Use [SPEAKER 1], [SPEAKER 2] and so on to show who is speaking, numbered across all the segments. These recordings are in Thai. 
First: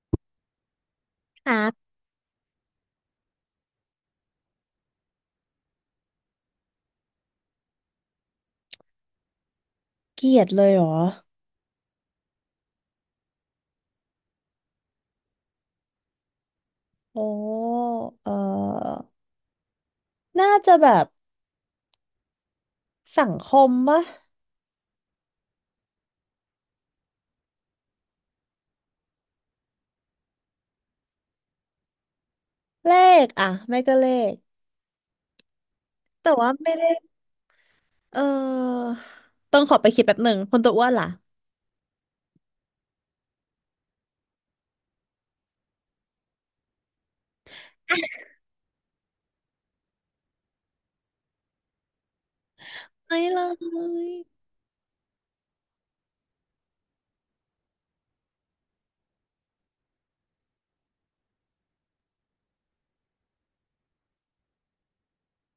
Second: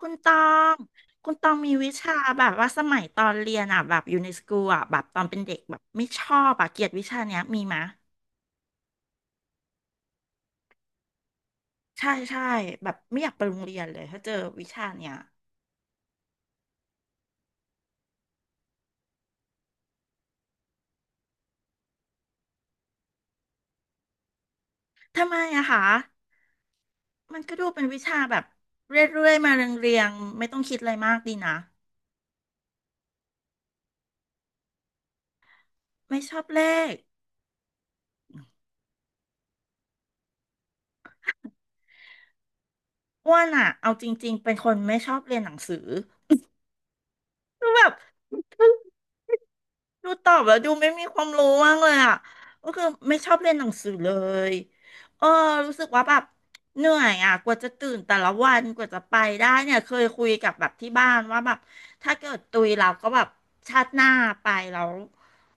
[SPEAKER 1] คุณตองคุณต
[SPEAKER 2] ค
[SPEAKER 1] อ
[SPEAKER 2] รั
[SPEAKER 1] งมีวิ
[SPEAKER 2] บ
[SPEAKER 1] ชาแบบว่าสมัยตอนเรียนอ่ะแบบอยู่ในสกูลอ่ะแบบตอนเป็นเด็กแบบไม่ชอบอ่ะเกลียดวิชาเนี้ยมีมะ
[SPEAKER 2] เกลียดเลยเหรอ
[SPEAKER 1] ใช่ใช่แบบไม่อยากไปโรงเรียนเลยถ้าเจอวิชาเนี้ย
[SPEAKER 2] โอ้ เออน่าจะแบบสังคมปะ
[SPEAKER 1] ทำไมอะคะมันก็ดูเป็นวิชาแบบเรื่อยๆมาเรียงๆไม่ต้องคิดอะไรมากดีนะ
[SPEAKER 2] เลขอะไม่ก็เลข
[SPEAKER 1] ไม่
[SPEAKER 2] แต่
[SPEAKER 1] ชอบ
[SPEAKER 2] ว่า
[SPEAKER 1] เล
[SPEAKER 2] ไม่ได้
[SPEAKER 1] ข
[SPEAKER 2] เออต้องขอไปคิดแป๊บหนึ่งคนตัวอ้วนล่ะ
[SPEAKER 1] อ้วนอะเอาจริงๆเป็นคนไม่ชอบเรียนหนังสือคือแบบ ดูตอบแล้วดูไม่มีความรู้มากเลยอ่ะก็คือไม่
[SPEAKER 2] ไม่
[SPEAKER 1] ชอบ
[SPEAKER 2] เล
[SPEAKER 1] เรียนหนังสือเล
[SPEAKER 2] ย
[SPEAKER 1] ยเออรู้สึกว่าแบบเหนื่อยอ่ะกว่าจะตื่นแต่ละวันกว่าจะไปได้เนี่ยเคยคุยกับแบบที่บ้านว่าแบบถ้าเกิดตุยเราก็แบบชาติหน้าไปแล้ว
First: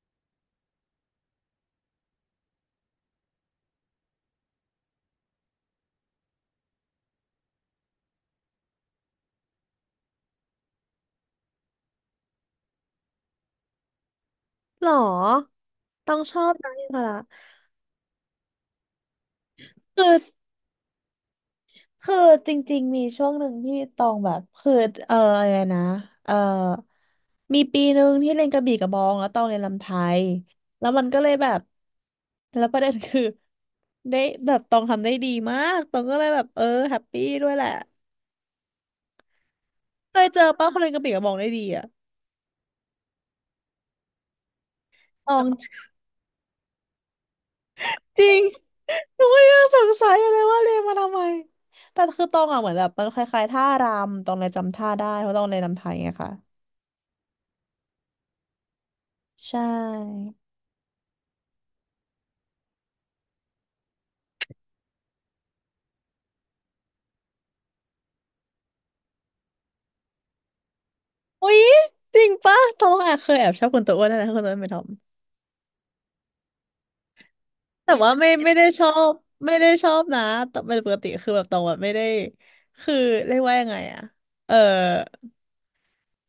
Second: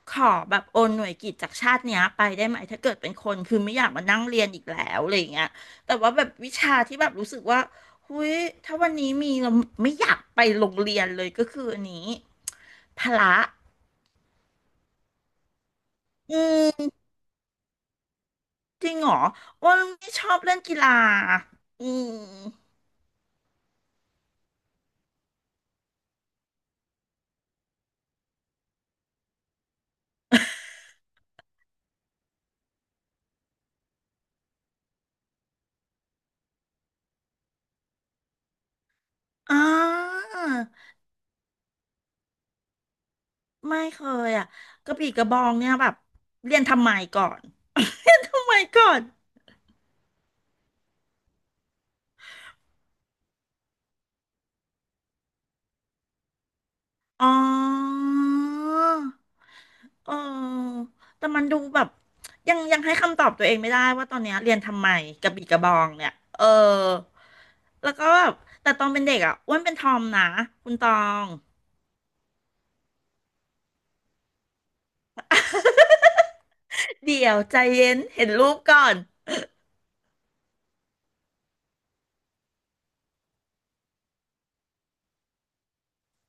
[SPEAKER 1] ขอแบบโอนหน่วยกิตจากชาติเนี้ยไปได้ไหมถ้าเกิดเป็นคนคือไม่อยากมานั่งเรียนอีกแล้วอะไรอย่างเงี้ยแต่ว่าแบบวิชาที่แบบรู้สึกว่าหุยถ้าวันนี้มีเราไม่อยากไปโรงเรียนเลยก็คืออันนี้พละ
[SPEAKER 2] หรอ ต้องช
[SPEAKER 1] อื
[SPEAKER 2] อบนะนก่
[SPEAKER 1] ม
[SPEAKER 2] ค่ะะ
[SPEAKER 1] จริงเหรออ้วน
[SPEAKER 2] คื
[SPEAKER 1] ไม่
[SPEAKER 2] อ
[SPEAKER 1] ชอบเล่นกีฬาอื
[SPEAKER 2] คื
[SPEAKER 1] ม
[SPEAKER 2] อจริงๆมีช่วงหนึ่งที่ตองแบบคือเอออะไรนะเออมีปีหนึ่งที่เรียนกระบี่กระบองแล้วตองเรียนรำไทยแล้วมันก็เลยแบบแล้วประเด็นคือได้แบบตองทำได้ดีมากตองก็เลยแบบแฮปปี้ด้วยแหละ
[SPEAKER 1] อ่
[SPEAKER 2] เค
[SPEAKER 1] า
[SPEAKER 2] ยเจอป้าคนเรียนกระบี่กระบองได้ดีอะ
[SPEAKER 1] ไม่เคยอ่ะกระบี่กระ
[SPEAKER 2] ตอ
[SPEAKER 1] บอ
[SPEAKER 2] ง
[SPEAKER 1] งเนี่ยแบบเรียนทำไมก่อน เรีย
[SPEAKER 2] จ
[SPEAKER 1] น
[SPEAKER 2] ริง
[SPEAKER 1] ทำไมก่อน
[SPEAKER 2] หนูก็ยังสงสัยอยู่เลยว่าเรียนมาทำไมแต่คือตองอ่ะเหมือนแบบมันคล้ายๆท่ารำตองเลยจำท่าได้เพราะตองเรียนรำไทยไงค่ะ
[SPEAKER 1] อ๋อ
[SPEAKER 2] ใช่
[SPEAKER 1] เออแต่มันดูแบบยังให้คำตอบตัวเองไม่ได้ว่าตอนเนี้ยเรียนทำไมกระบี่กระบองเนี่ยเออแล้วก็แบบแต่ตอนเป็นเด็กอ่ะอ้วนเป็นทอมนะคุณตอง
[SPEAKER 2] อุ๊ยจริงปะทอมอ่ะเคยแอบชอบคนตัวอ้วนนะคนตัวอ้วนเป็นทอม
[SPEAKER 1] เดี๋ยวใจเย็
[SPEAKER 2] แต่
[SPEAKER 1] น
[SPEAKER 2] ว่า
[SPEAKER 1] เห็
[SPEAKER 2] ไม่
[SPEAKER 1] นรู
[SPEAKER 2] ไม่
[SPEAKER 1] ป
[SPEAKER 2] ได้
[SPEAKER 1] ก่อ
[SPEAKER 2] ชอ
[SPEAKER 1] น
[SPEAKER 2] บไม่ได้ชอบนะแต่เป็นปกติคือแบบตรงแบบไม่ได้คือเรียกว่ายังไงอะเออ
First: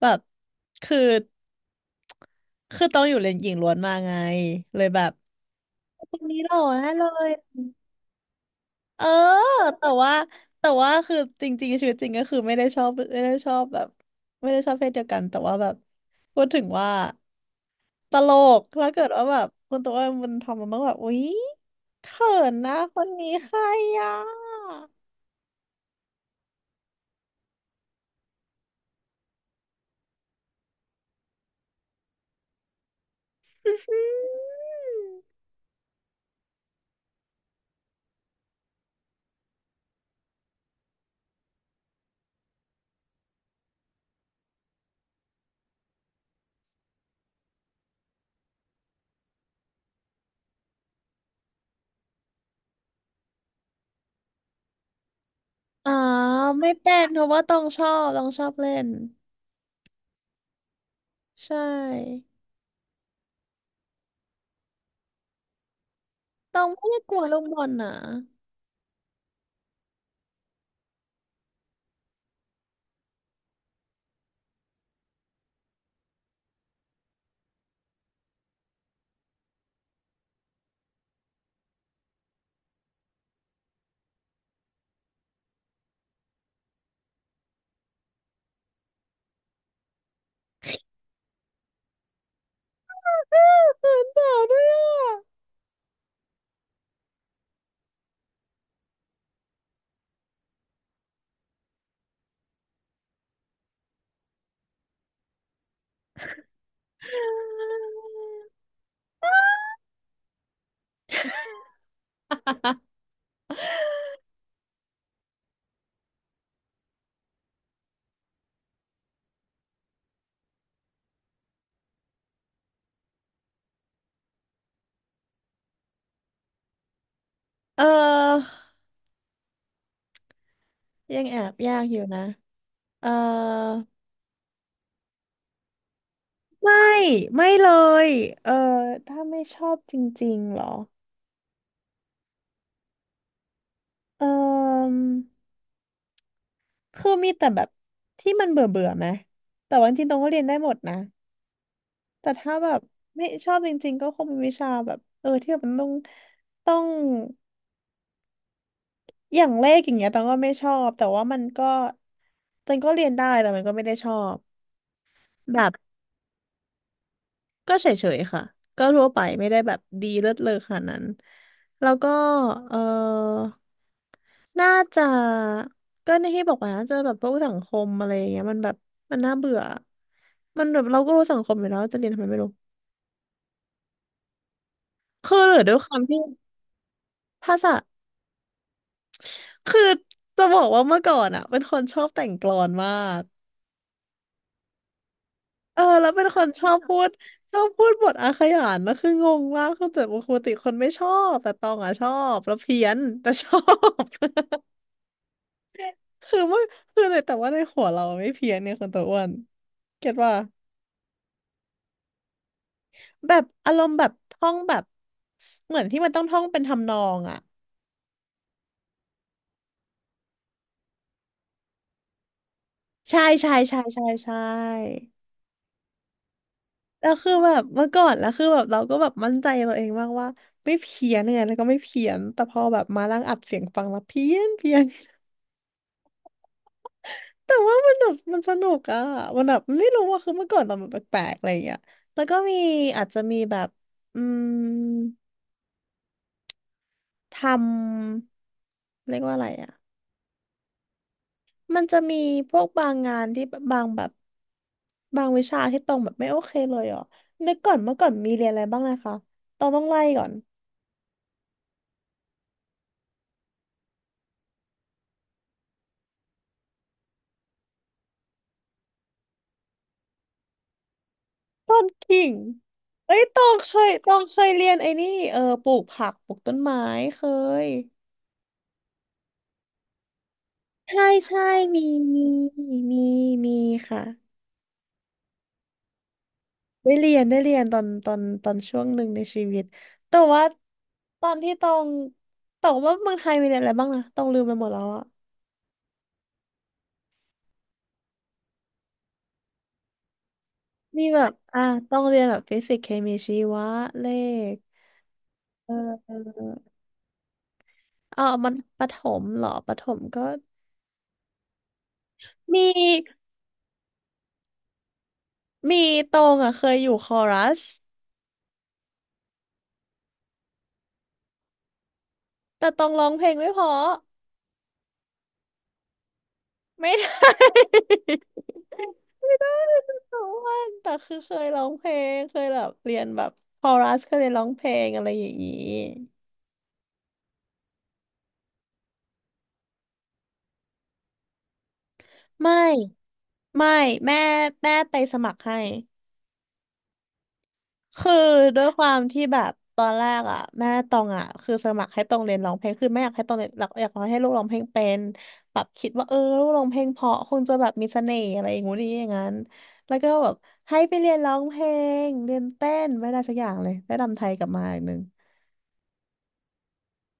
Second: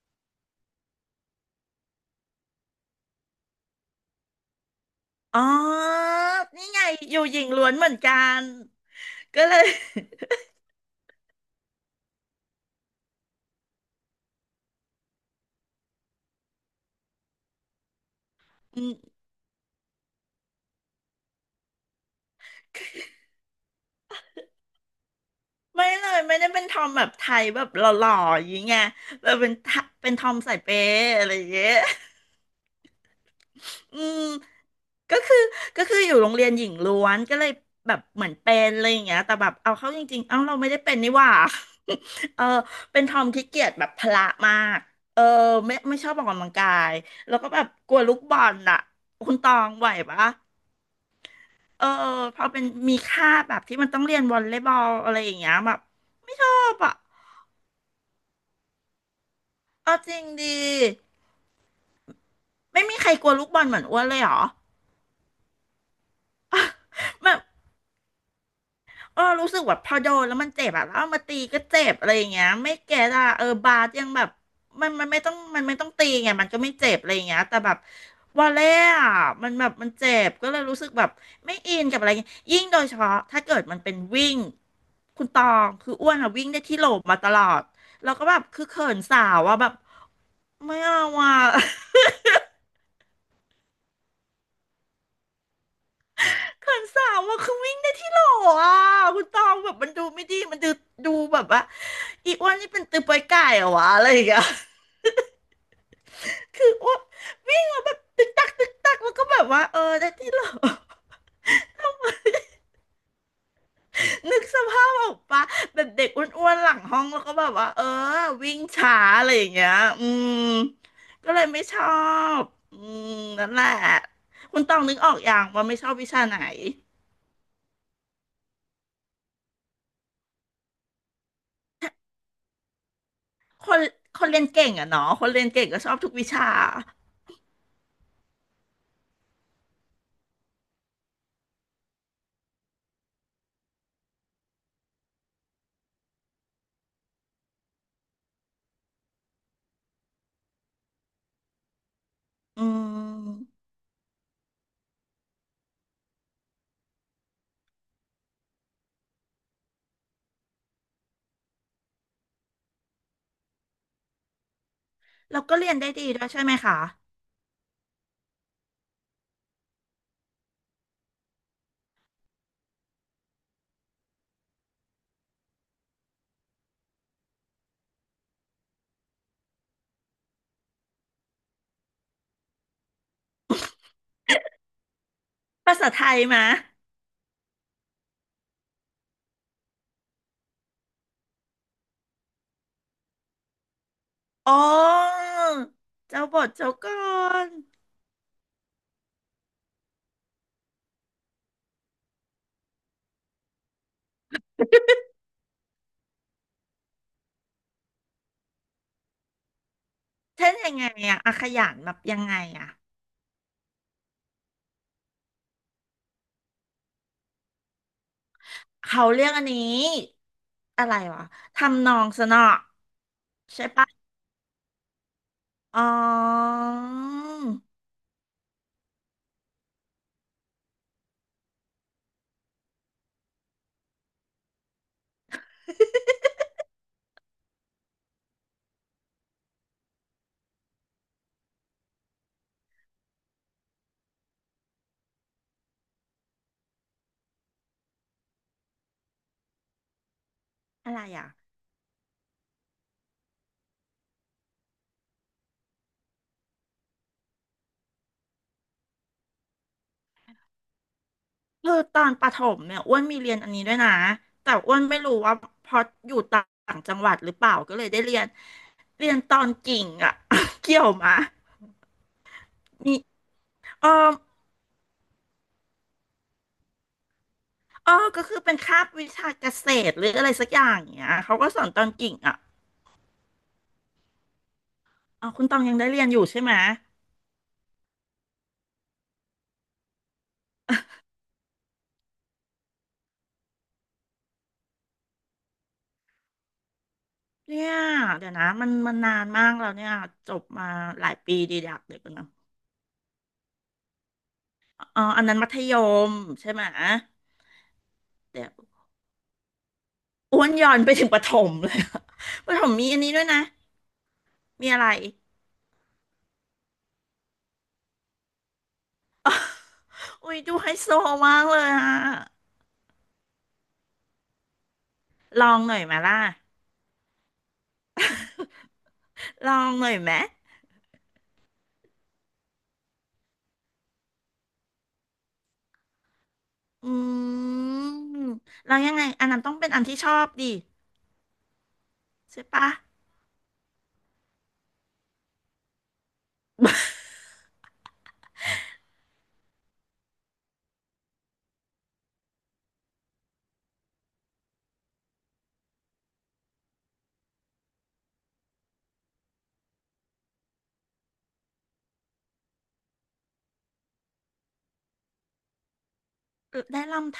[SPEAKER 2] แบบคือคือต้องอยู่เลนหญิงล้วนมาไงเลยแบบ
[SPEAKER 1] อ๋อ
[SPEAKER 2] คนนี้หล่อ
[SPEAKER 1] นี่ไง
[SPEAKER 2] แน่เล
[SPEAKER 1] อยู่
[SPEAKER 2] ย
[SPEAKER 1] หญิงล้วนเหมือนกัน
[SPEAKER 2] เออ
[SPEAKER 1] ก็เลย
[SPEAKER 2] แต่ว่าแต่ว่าคือจริงๆชีวิตจริงก็คือไม่ได้ชอบไม่ได้ชอบแบบไม่ได้ชอบเพศเดียวกันแต่ว่าแบบพูดถึงว่าตลก
[SPEAKER 1] อื
[SPEAKER 2] ถ้า
[SPEAKER 1] ม
[SPEAKER 2] เกิดว่าแบบคนตัวเองมันทำมันต้องแบบอุ๊ยเขินนะคนนี้ใครอ่ะ
[SPEAKER 1] ไม่เลยไม่ได้เป็นทอมแบบไทยแบบหล่อๆอย่างเงี้ยแบบเป็นทะเป็นทอมสายเปย์อะไรอย่างเงี้ย
[SPEAKER 2] อื้อ
[SPEAKER 1] อื
[SPEAKER 2] หื
[SPEAKER 1] ม
[SPEAKER 2] อ
[SPEAKER 1] ก็คือก็คืออยู่โรงเรียนหญิงล้วนก็เลยแบบเหมือนเป็นอะไรอย่างเงี้ยแต่แบบเอาเข้าจริงๆเอ้าเราไม่ได้เป็นนี่หว่า เออเป็นทอมที่เกียจแบบพละมากเออไม่ชอบออกกำลังกายแล้วก็แบบกลัวลูกบอลอ่ะคุณตองไหวปะ เออพอเป็นมีค่าแบบที่มันต้องเรียนวอลเลย์บอลอะไรอย่างเงี้ยแบบ
[SPEAKER 2] อ๋อ
[SPEAKER 1] ไม่ชอ
[SPEAKER 2] ไม่
[SPEAKER 1] บอ่ะ
[SPEAKER 2] เป็นเพราะว่าต้องชอบเล่น
[SPEAKER 1] เอาจริงดี
[SPEAKER 2] ใช่
[SPEAKER 1] ไม่มีใครกลัวลูกบอลเหมือนอ้วนเลยเหรอ
[SPEAKER 2] ต้องไม่ได้กลัว
[SPEAKER 1] แบ
[SPEAKER 2] ลู
[SPEAKER 1] บ
[SPEAKER 2] กบอลนะ
[SPEAKER 1] เออรู้สึกแบบพอโดนแล้วมันเจ็บอะแล้วเอามาตีก็เจ็บอะไรอย่างเงี้ยไม่แก่อะเออบาสยังแบบมันไม่ต้องตีไงมันก็ไม่เจ็บอะไรอย่างเงี้ยแต่แบบวอลเล่อะมันแบบมันเจ็บก็เลยรู้สึกแบบไม่อินกับอะไรอย่างเงี้ยยิ่งโดยเฉพาะถ้าเกิดมันเป็นวิ่งคุณตองคืออ้วนอะวิ่งได้ที่โหลมาตลอดแล้วก็แบบคือเขินสาวอะแบบไม่เอาอะ
[SPEAKER 2] เขินสาวด้วยอ่ะ
[SPEAKER 1] เขินสาวอะคือวิ่งได้ที่โหลอ่ะคุณตองแบบมันดูไม่ดีมันดูดูแบบว่าอีอ้วนนี่เป็นตือปอยไก่เหรอวะอะไรอย่างเงี้ย คืออ้วนวิ่งมาแบบตึกตักตึกตักแล้วก็แบบว่าเออได้ที่โหล นึกสภาพออกปะแบบเด็กอ้วนๆหลังห้องแล้วก็แบบว่าเออวิ่งช้าอะไรอย่างเงี้ยอืมก็เลยไม่ชอบอืมนั่นแหละคุณตองนึกออกอย่างว่าไม่ชอบวิชาไหน
[SPEAKER 2] เออยังแอบยากอยู่นะเออ
[SPEAKER 1] คนคนเรียนเก่งอะเนาะคนเรียนเก่งก็ชอบทุกวิชา
[SPEAKER 2] ไม่ไม่เลยเออถ้าไม่ชอบจริงๆเหรอเออคือมีแต่แบบที่มันเบื่อเบื่อไหมแต่ว่าจริงๆตรงก็เรียนได้หมดนะแต่ถ้า
[SPEAKER 1] อื
[SPEAKER 2] แบบไม่ชอบ
[SPEAKER 1] ม
[SPEAKER 2] จริงๆก็คงเป็นวิชาแบบที่แบบมันต้องอย่างเลขอย่างเงี้ยตองก็ไม่ชอบแต่ว่ามันก็ตองก็เรียนได้แต่มันก็ไม่ได้ชอบ
[SPEAKER 1] เราก็
[SPEAKER 2] แบ
[SPEAKER 1] เรี
[SPEAKER 2] บ
[SPEAKER 1] ยนได้ดีด้วยใช่ไหมคะ
[SPEAKER 2] ก็เฉยๆค่ะก็ทั่วไปไม่ได้แบบดีเลิศเลอขนาดนั้นแล้วก็เออน่าจะก็ในที่บอกว่าน่าจะแบบพวกสังคมอะไรอย่างเงี้ยมันแบบมันน่าเบื่อมันแบบเราก็รู้สังคมอยู่แล้วจะเรียนทำไมไม่รู้คือหรือด้ว
[SPEAKER 1] ภา
[SPEAKER 2] ย
[SPEAKER 1] ษา
[SPEAKER 2] ควา
[SPEAKER 1] ไท
[SPEAKER 2] ม
[SPEAKER 1] ย
[SPEAKER 2] ที่
[SPEAKER 1] มะ
[SPEAKER 2] ภาษาคือจะบอกว่าเมื่อก่อนอ่ะเป็นคนชอบแต่งกลอนมาก
[SPEAKER 1] อ๋อ
[SPEAKER 2] แล้วเป็
[SPEAKER 1] เจ้า
[SPEAKER 2] น
[SPEAKER 1] บ
[SPEAKER 2] คน
[SPEAKER 1] ท
[SPEAKER 2] ชอ
[SPEAKER 1] เจ้า
[SPEAKER 2] บ
[SPEAKER 1] ก
[SPEAKER 2] พูด
[SPEAKER 1] ร
[SPEAKER 2] ชอบพูดบทอาขยานนะคืองงมากคือแต่ปกติคนไม่ชอบแต่ตองอ่ะชอบแล้วเพี้ยนแต่ชอบ คือว่าคือเลยแต่ว่าในหัวเราไม่เพี้ยนเนี่ยคนตัวอ้วนเก็ตว่า
[SPEAKER 1] เช่นยังไงอะอาขยานแบบยังไงอะ
[SPEAKER 2] แบบอารมณ์แบบท่องแบบเหมือนที่มันต้องท่องเป็นทำนองอ่ะ
[SPEAKER 1] เขาเรียกอันนี้อะไรวะทำนองสนอ
[SPEAKER 2] ใช่ใช่
[SPEAKER 1] ใช่
[SPEAKER 2] ใช่
[SPEAKER 1] ปะ
[SPEAKER 2] ใช่ใช่
[SPEAKER 1] อ๋อ
[SPEAKER 2] แล้วคือแบบเมื่อก่อนแล้วคือแบบเราก็แบบมั่นใจตัวเองมากว่าไม่เพี้ยนไงแล้วก็ไม่เพี้ยนแต่พอแบบมานั่งอัดเสียงฟังแล้วเพี้ยนเพี้ยน แต่ว่ามันแบบมันสนุกอะมันแบบไม่รู้ว่าคือเมื่อก่อนเราแบบแปลกๆอะไรอย่างเงี้ยแล้วก็มีอาจจะมีแบบอืม ทำเรียกว่าอะไรอ่ะ
[SPEAKER 1] อะไรอ่ะ
[SPEAKER 2] มันจะมีพวกบางงานที่บางแบบบางวิชาที่ตรงแบบไม่โอเคเลยอ่ะนึกก่อนเมื่อก่อนมีเรียนอะไรบ้างนะคะตองต้องไล่ก่อน
[SPEAKER 1] คือตอนประถมเนี่ยอ้วนมีเรียนอันนี้ด้วยนะแต่อ้วนไม่รู้ว่าเพราะอยู่ต่างจังหวัดหรือเปล่าก็เลยได้เรียนเรียนตอนกิ่งอ่ะ เกี่ยวมะ
[SPEAKER 2] ต้นกิ่ง
[SPEAKER 1] มี
[SPEAKER 2] เอ้ยตองเค
[SPEAKER 1] เออ
[SPEAKER 2] ยตองเคยเรียนไอ้นี่ปลูกผักปลูกต้นไม้เคย
[SPEAKER 1] เออก็คือเป็นคาบวิชาเกษตรหรืออะไรสักอย่าง
[SPEAKER 2] ใช่
[SPEAKER 1] เงี้ยเขา
[SPEAKER 2] ใช่
[SPEAKER 1] ก็สอนต
[SPEAKER 2] มี
[SPEAKER 1] อนกิ่ง
[SPEAKER 2] มี
[SPEAKER 1] อ่ะ
[SPEAKER 2] มีมีค่ะ
[SPEAKER 1] อ๋อคุณตองยังได้เรียนอยู่ใช่ไหม
[SPEAKER 2] ได้เรียนตอนช่วงหนึ่งในชีวิตแต่ว่าตอนที่ต้องแต่ว่าเมืองไทยมีเรียนอะไรบ้างนะต้องลืมไปหมดแล้วอะ
[SPEAKER 1] เนี่ยเดี๋ยวนะมันมันนานมากแล้วเนี่ยจบมา
[SPEAKER 2] มี
[SPEAKER 1] หลาย
[SPEAKER 2] แบบ
[SPEAKER 1] ปีดี
[SPEAKER 2] อ่ะ
[SPEAKER 1] ดัก
[SPEAKER 2] ต้
[SPEAKER 1] เดี๋
[SPEAKER 2] อ
[SPEAKER 1] ยว
[SPEAKER 2] ง
[SPEAKER 1] กัน
[SPEAKER 2] เรียน
[SPEAKER 1] นะ
[SPEAKER 2] แบบฟิสิกส์เคมีชีวะเลข
[SPEAKER 1] อ๋ออันนั้นมัธ
[SPEAKER 2] เอ
[SPEAKER 1] ย
[SPEAKER 2] อเอ
[SPEAKER 1] มใช่
[SPEAKER 2] อ
[SPEAKER 1] ไหม
[SPEAKER 2] เอ
[SPEAKER 1] เดี๋ย
[SPEAKER 2] มั
[SPEAKER 1] ว
[SPEAKER 2] นประถมเหรอประถมก็
[SPEAKER 1] อ้วนย้อนไปถึงประถมเลยอะ ประถ
[SPEAKER 2] มี
[SPEAKER 1] มมีอันนี้ด้วยนะมีอะไร
[SPEAKER 2] มีตรงอ่ะเคยอยู่คอรัส
[SPEAKER 1] อุ้ยดูไฮโซมากเลยอะ
[SPEAKER 2] แต่ตรงร้องเพลงไม่เพอ
[SPEAKER 1] ลองหน่อยไหมาล่ะ
[SPEAKER 2] ไม่ได้ ไม่
[SPEAKER 1] ล
[SPEAKER 2] ได้
[SPEAKER 1] องหน่
[SPEAKER 2] ท
[SPEAKER 1] อยไหม
[SPEAKER 2] ุกวันแต่คือเคยร้องเพลงเคยแบบเรียนแบบคอรัสเคยเรียนร้องเพลงอะไรอย่างนี้
[SPEAKER 1] อืมแล้วยังไงอันนั้นต้องเป็นอันที่ชอบดิใช่
[SPEAKER 2] ไม
[SPEAKER 1] ปะ
[SPEAKER 2] ่ไม่แม่แม่ไปสมัครให้ คือด้วยความที่แบบตอนแรกอ่ะแม่ตองอ่ะคือสมัครให้ตองเรียนร้องเพลงคือไม่อยากให้ตองเรียนหลักอยากให้ลูกร้องเพลงเป็นแบบคิดว่าลูกร้องเพลงเพราะคงจะแบบมีเสน่ห์อะไรอย่างงู้นอย่างนี้อย่างนั้นแล้วก็แบบให้ไปเรียนร้องเพลงเรียนเต้นไม่ได้สักอย่างเลยได้รำไทยกลับมาอีกหนึ่ง
[SPEAKER 1] เออได้ลำไท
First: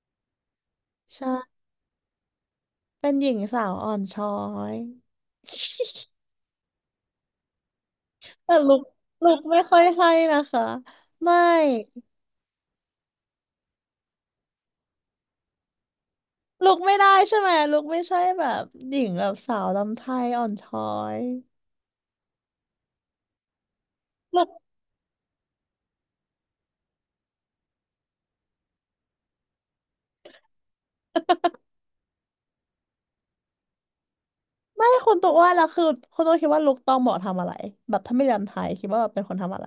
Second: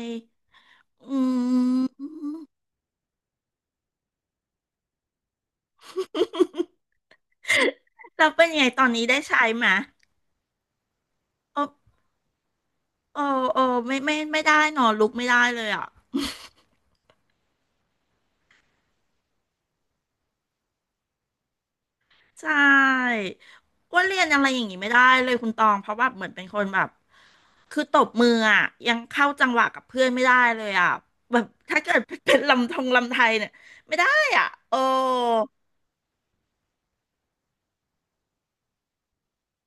[SPEAKER 1] ยอื
[SPEAKER 2] ใช่
[SPEAKER 1] ม
[SPEAKER 2] เป็นหญิงสาวอ่อนช้อย
[SPEAKER 1] แล้วเป็น
[SPEAKER 2] แต่
[SPEAKER 1] ยังไง
[SPEAKER 2] ลุก
[SPEAKER 1] ตอนนี้ได้
[SPEAKER 2] ลุก
[SPEAKER 1] ใช้
[SPEAKER 2] ไม่
[SPEAKER 1] ไหม
[SPEAKER 2] ค่อยให้นะคะไม่
[SPEAKER 1] โอ้โอ้โอ้ไม่ไม่ไม่ได้หนอลุกไม่ได้เลยอ่ะ
[SPEAKER 2] ลุกไม่ได้ใช่ไหมลุกไม่ใช่แบบหญิงแบบสาวลำไทยอ่อนช้อย
[SPEAKER 1] ใช่อ้ว่าเรียนอะไรอย่างงี้ไม่ได้เลยคุณตองเพราะแบบเหมือนเป็นคนแบบคือตบมืออ่ะยังเข้าจังหวะกับเพื่อนไม่ได้เลยอ่ะแบบถ้าเกิดเป็นลำทงลำไทยเนี่ยไม่ได้อ่ะโอ้
[SPEAKER 2] ไม่คนตัวอ้วนแล้วคือคนตัวคิดว่าลุคตองเหมาะทำอะไรแบบถ้าไม่เรียนไทยคิดว่าแบบเป็นคนทำอะไร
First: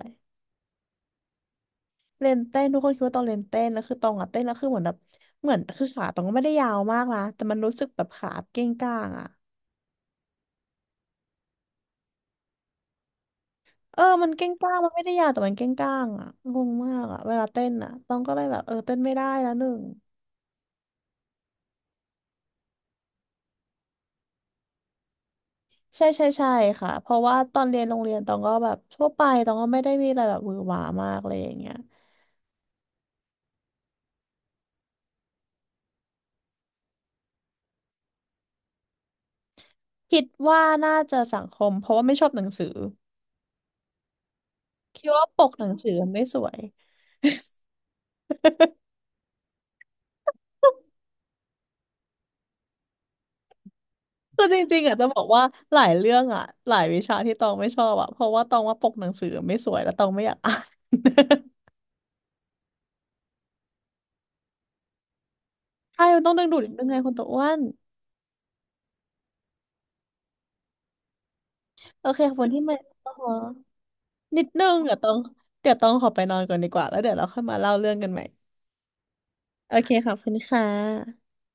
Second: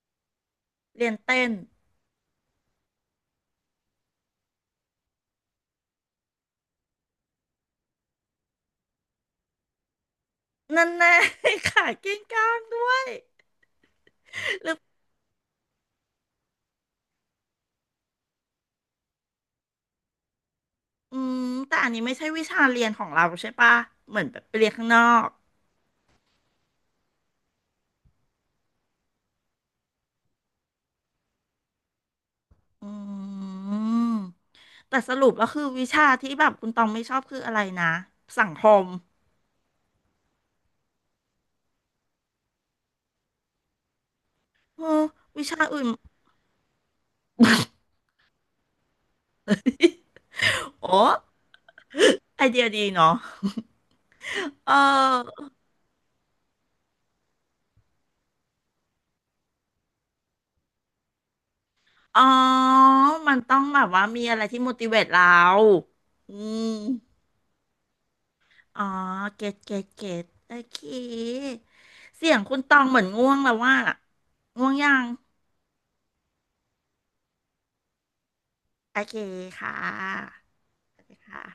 [SPEAKER 1] เรียนเต้น
[SPEAKER 2] เล่นเต้นทุกคนคิดว่าตองเล่นเต้นแล้วคือตองอะเต้นแล้วคือเหมือนแบบเหมือนคือขาตองก็ไม่ได้ยาวมากนะแต่มันรู้สึกแบบขาเก้งก้างอะ
[SPEAKER 1] นั่นแน่ ขาเก้งก้างด้วย
[SPEAKER 2] มันเก้งก้างมันไม่ได้ยาวแต่มันเก้งก้างอะงงมากอะเวลาเต้นอะตองก็เลยแบบเต้นไม่ได้แล้วหนึ่ง
[SPEAKER 1] อืมแต่อันนี้ไม่ใช่วิชาเรียนของเราใช่ปะเหมือนแบบไปเรียนข้างนอก
[SPEAKER 2] ใช่ใช่ใช่ค่ะเพราะว่าตอนเรียนโรงเรียนตองก็แบบทั่วไปตองก็ไม่ได้มีอะไรแบบหวือหวามากอะไรอย่างเงี้ย
[SPEAKER 1] อืมแต่สรุปแล้วคือวิชาที่แบบคุณตองไม่ชอบคืออะไรนะสังคม
[SPEAKER 2] คิดว่าน่าจะสังคมเพราะว่าไม่ชอบหนังสือ
[SPEAKER 1] เออ
[SPEAKER 2] คิดว่าป
[SPEAKER 1] วิ
[SPEAKER 2] ก
[SPEAKER 1] ชา
[SPEAKER 2] หนัง
[SPEAKER 1] อื่
[SPEAKER 2] สื
[SPEAKER 1] น
[SPEAKER 2] อมันไม่สวย
[SPEAKER 1] โอ้ ไอเดียดีเนาะ
[SPEAKER 2] คือจ
[SPEAKER 1] เ
[SPEAKER 2] ริงๆอ่ะจะบอก
[SPEAKER 1] อ
[SPEAKER 2] ว่า
[SPEAKER 1] อ
[SPEAKER 2] หลายเรื่องอ่ะหลายวิชาที่ตองไม่ชอบอ่ะเพราะว่าตองว่าปกหนังสือไม่สวยแล้วตองไม่อยากอ่าน
[SPEAKER 1] อ๋อมันต้องแบบว่ามีอะไรที่ motivate เรา
[SPEAKER 2] ใช่มันต้อง
[SPEAKER 1] อื
[SPEAKER 2] ดึงดูดนิด
[SPEAKER 1] ม
[SPEAKER 2] นึงไงคนตัวอ้วน
[SPEAKER 1] อ๋อเก็ตเก็ตเก็ตโอเค
[SPEAKER 2] โอเค
[SPEAKER 1] เสี
[SPEAKER 2] ขอ
[SPEAKER 1] ย
[SPEAKER 2] บ
[SPEAKER 1] ง
[SPEAKER 2] คน
[SPEAKER 1] คุ
[SPEAKER 2] ที่
[SPEAKER 1] ณต
[SPEAKER 2] ไมา
[SPEAKER 1] องเหมือน
[SPEAKER 2] อ๋
[SPEAKER 1] ง่
[SPEAKER 2] อ
[SPEAKER 1] วงแล้วว่า
[SPEAKER 2] นิดนึ
[SPEAKER 1] ง่วง
[SPEAKER 2] ง
[SPEAKER 1] ยั
[SPEAKER 2] เดี๋ยวต
[SPEAKER 1] ง
[SPEAKER 2] องเดี๋ยวตองขอไปนอนก่อนดีกว่าแล้วเดี๋ยวเราค่อยมาเล่าเรื่องกันใหม่
[SPEAKER 1] โอเคค่
[SPEAKER 2] โอเคขอบคุณ
[SPEAKER 1] ะ
[SPEAKER 2] ค่
[SPEAKER 1] สวัสดี
[SPEAKER 2] ะ
[SPEAKER 1] ค่ะ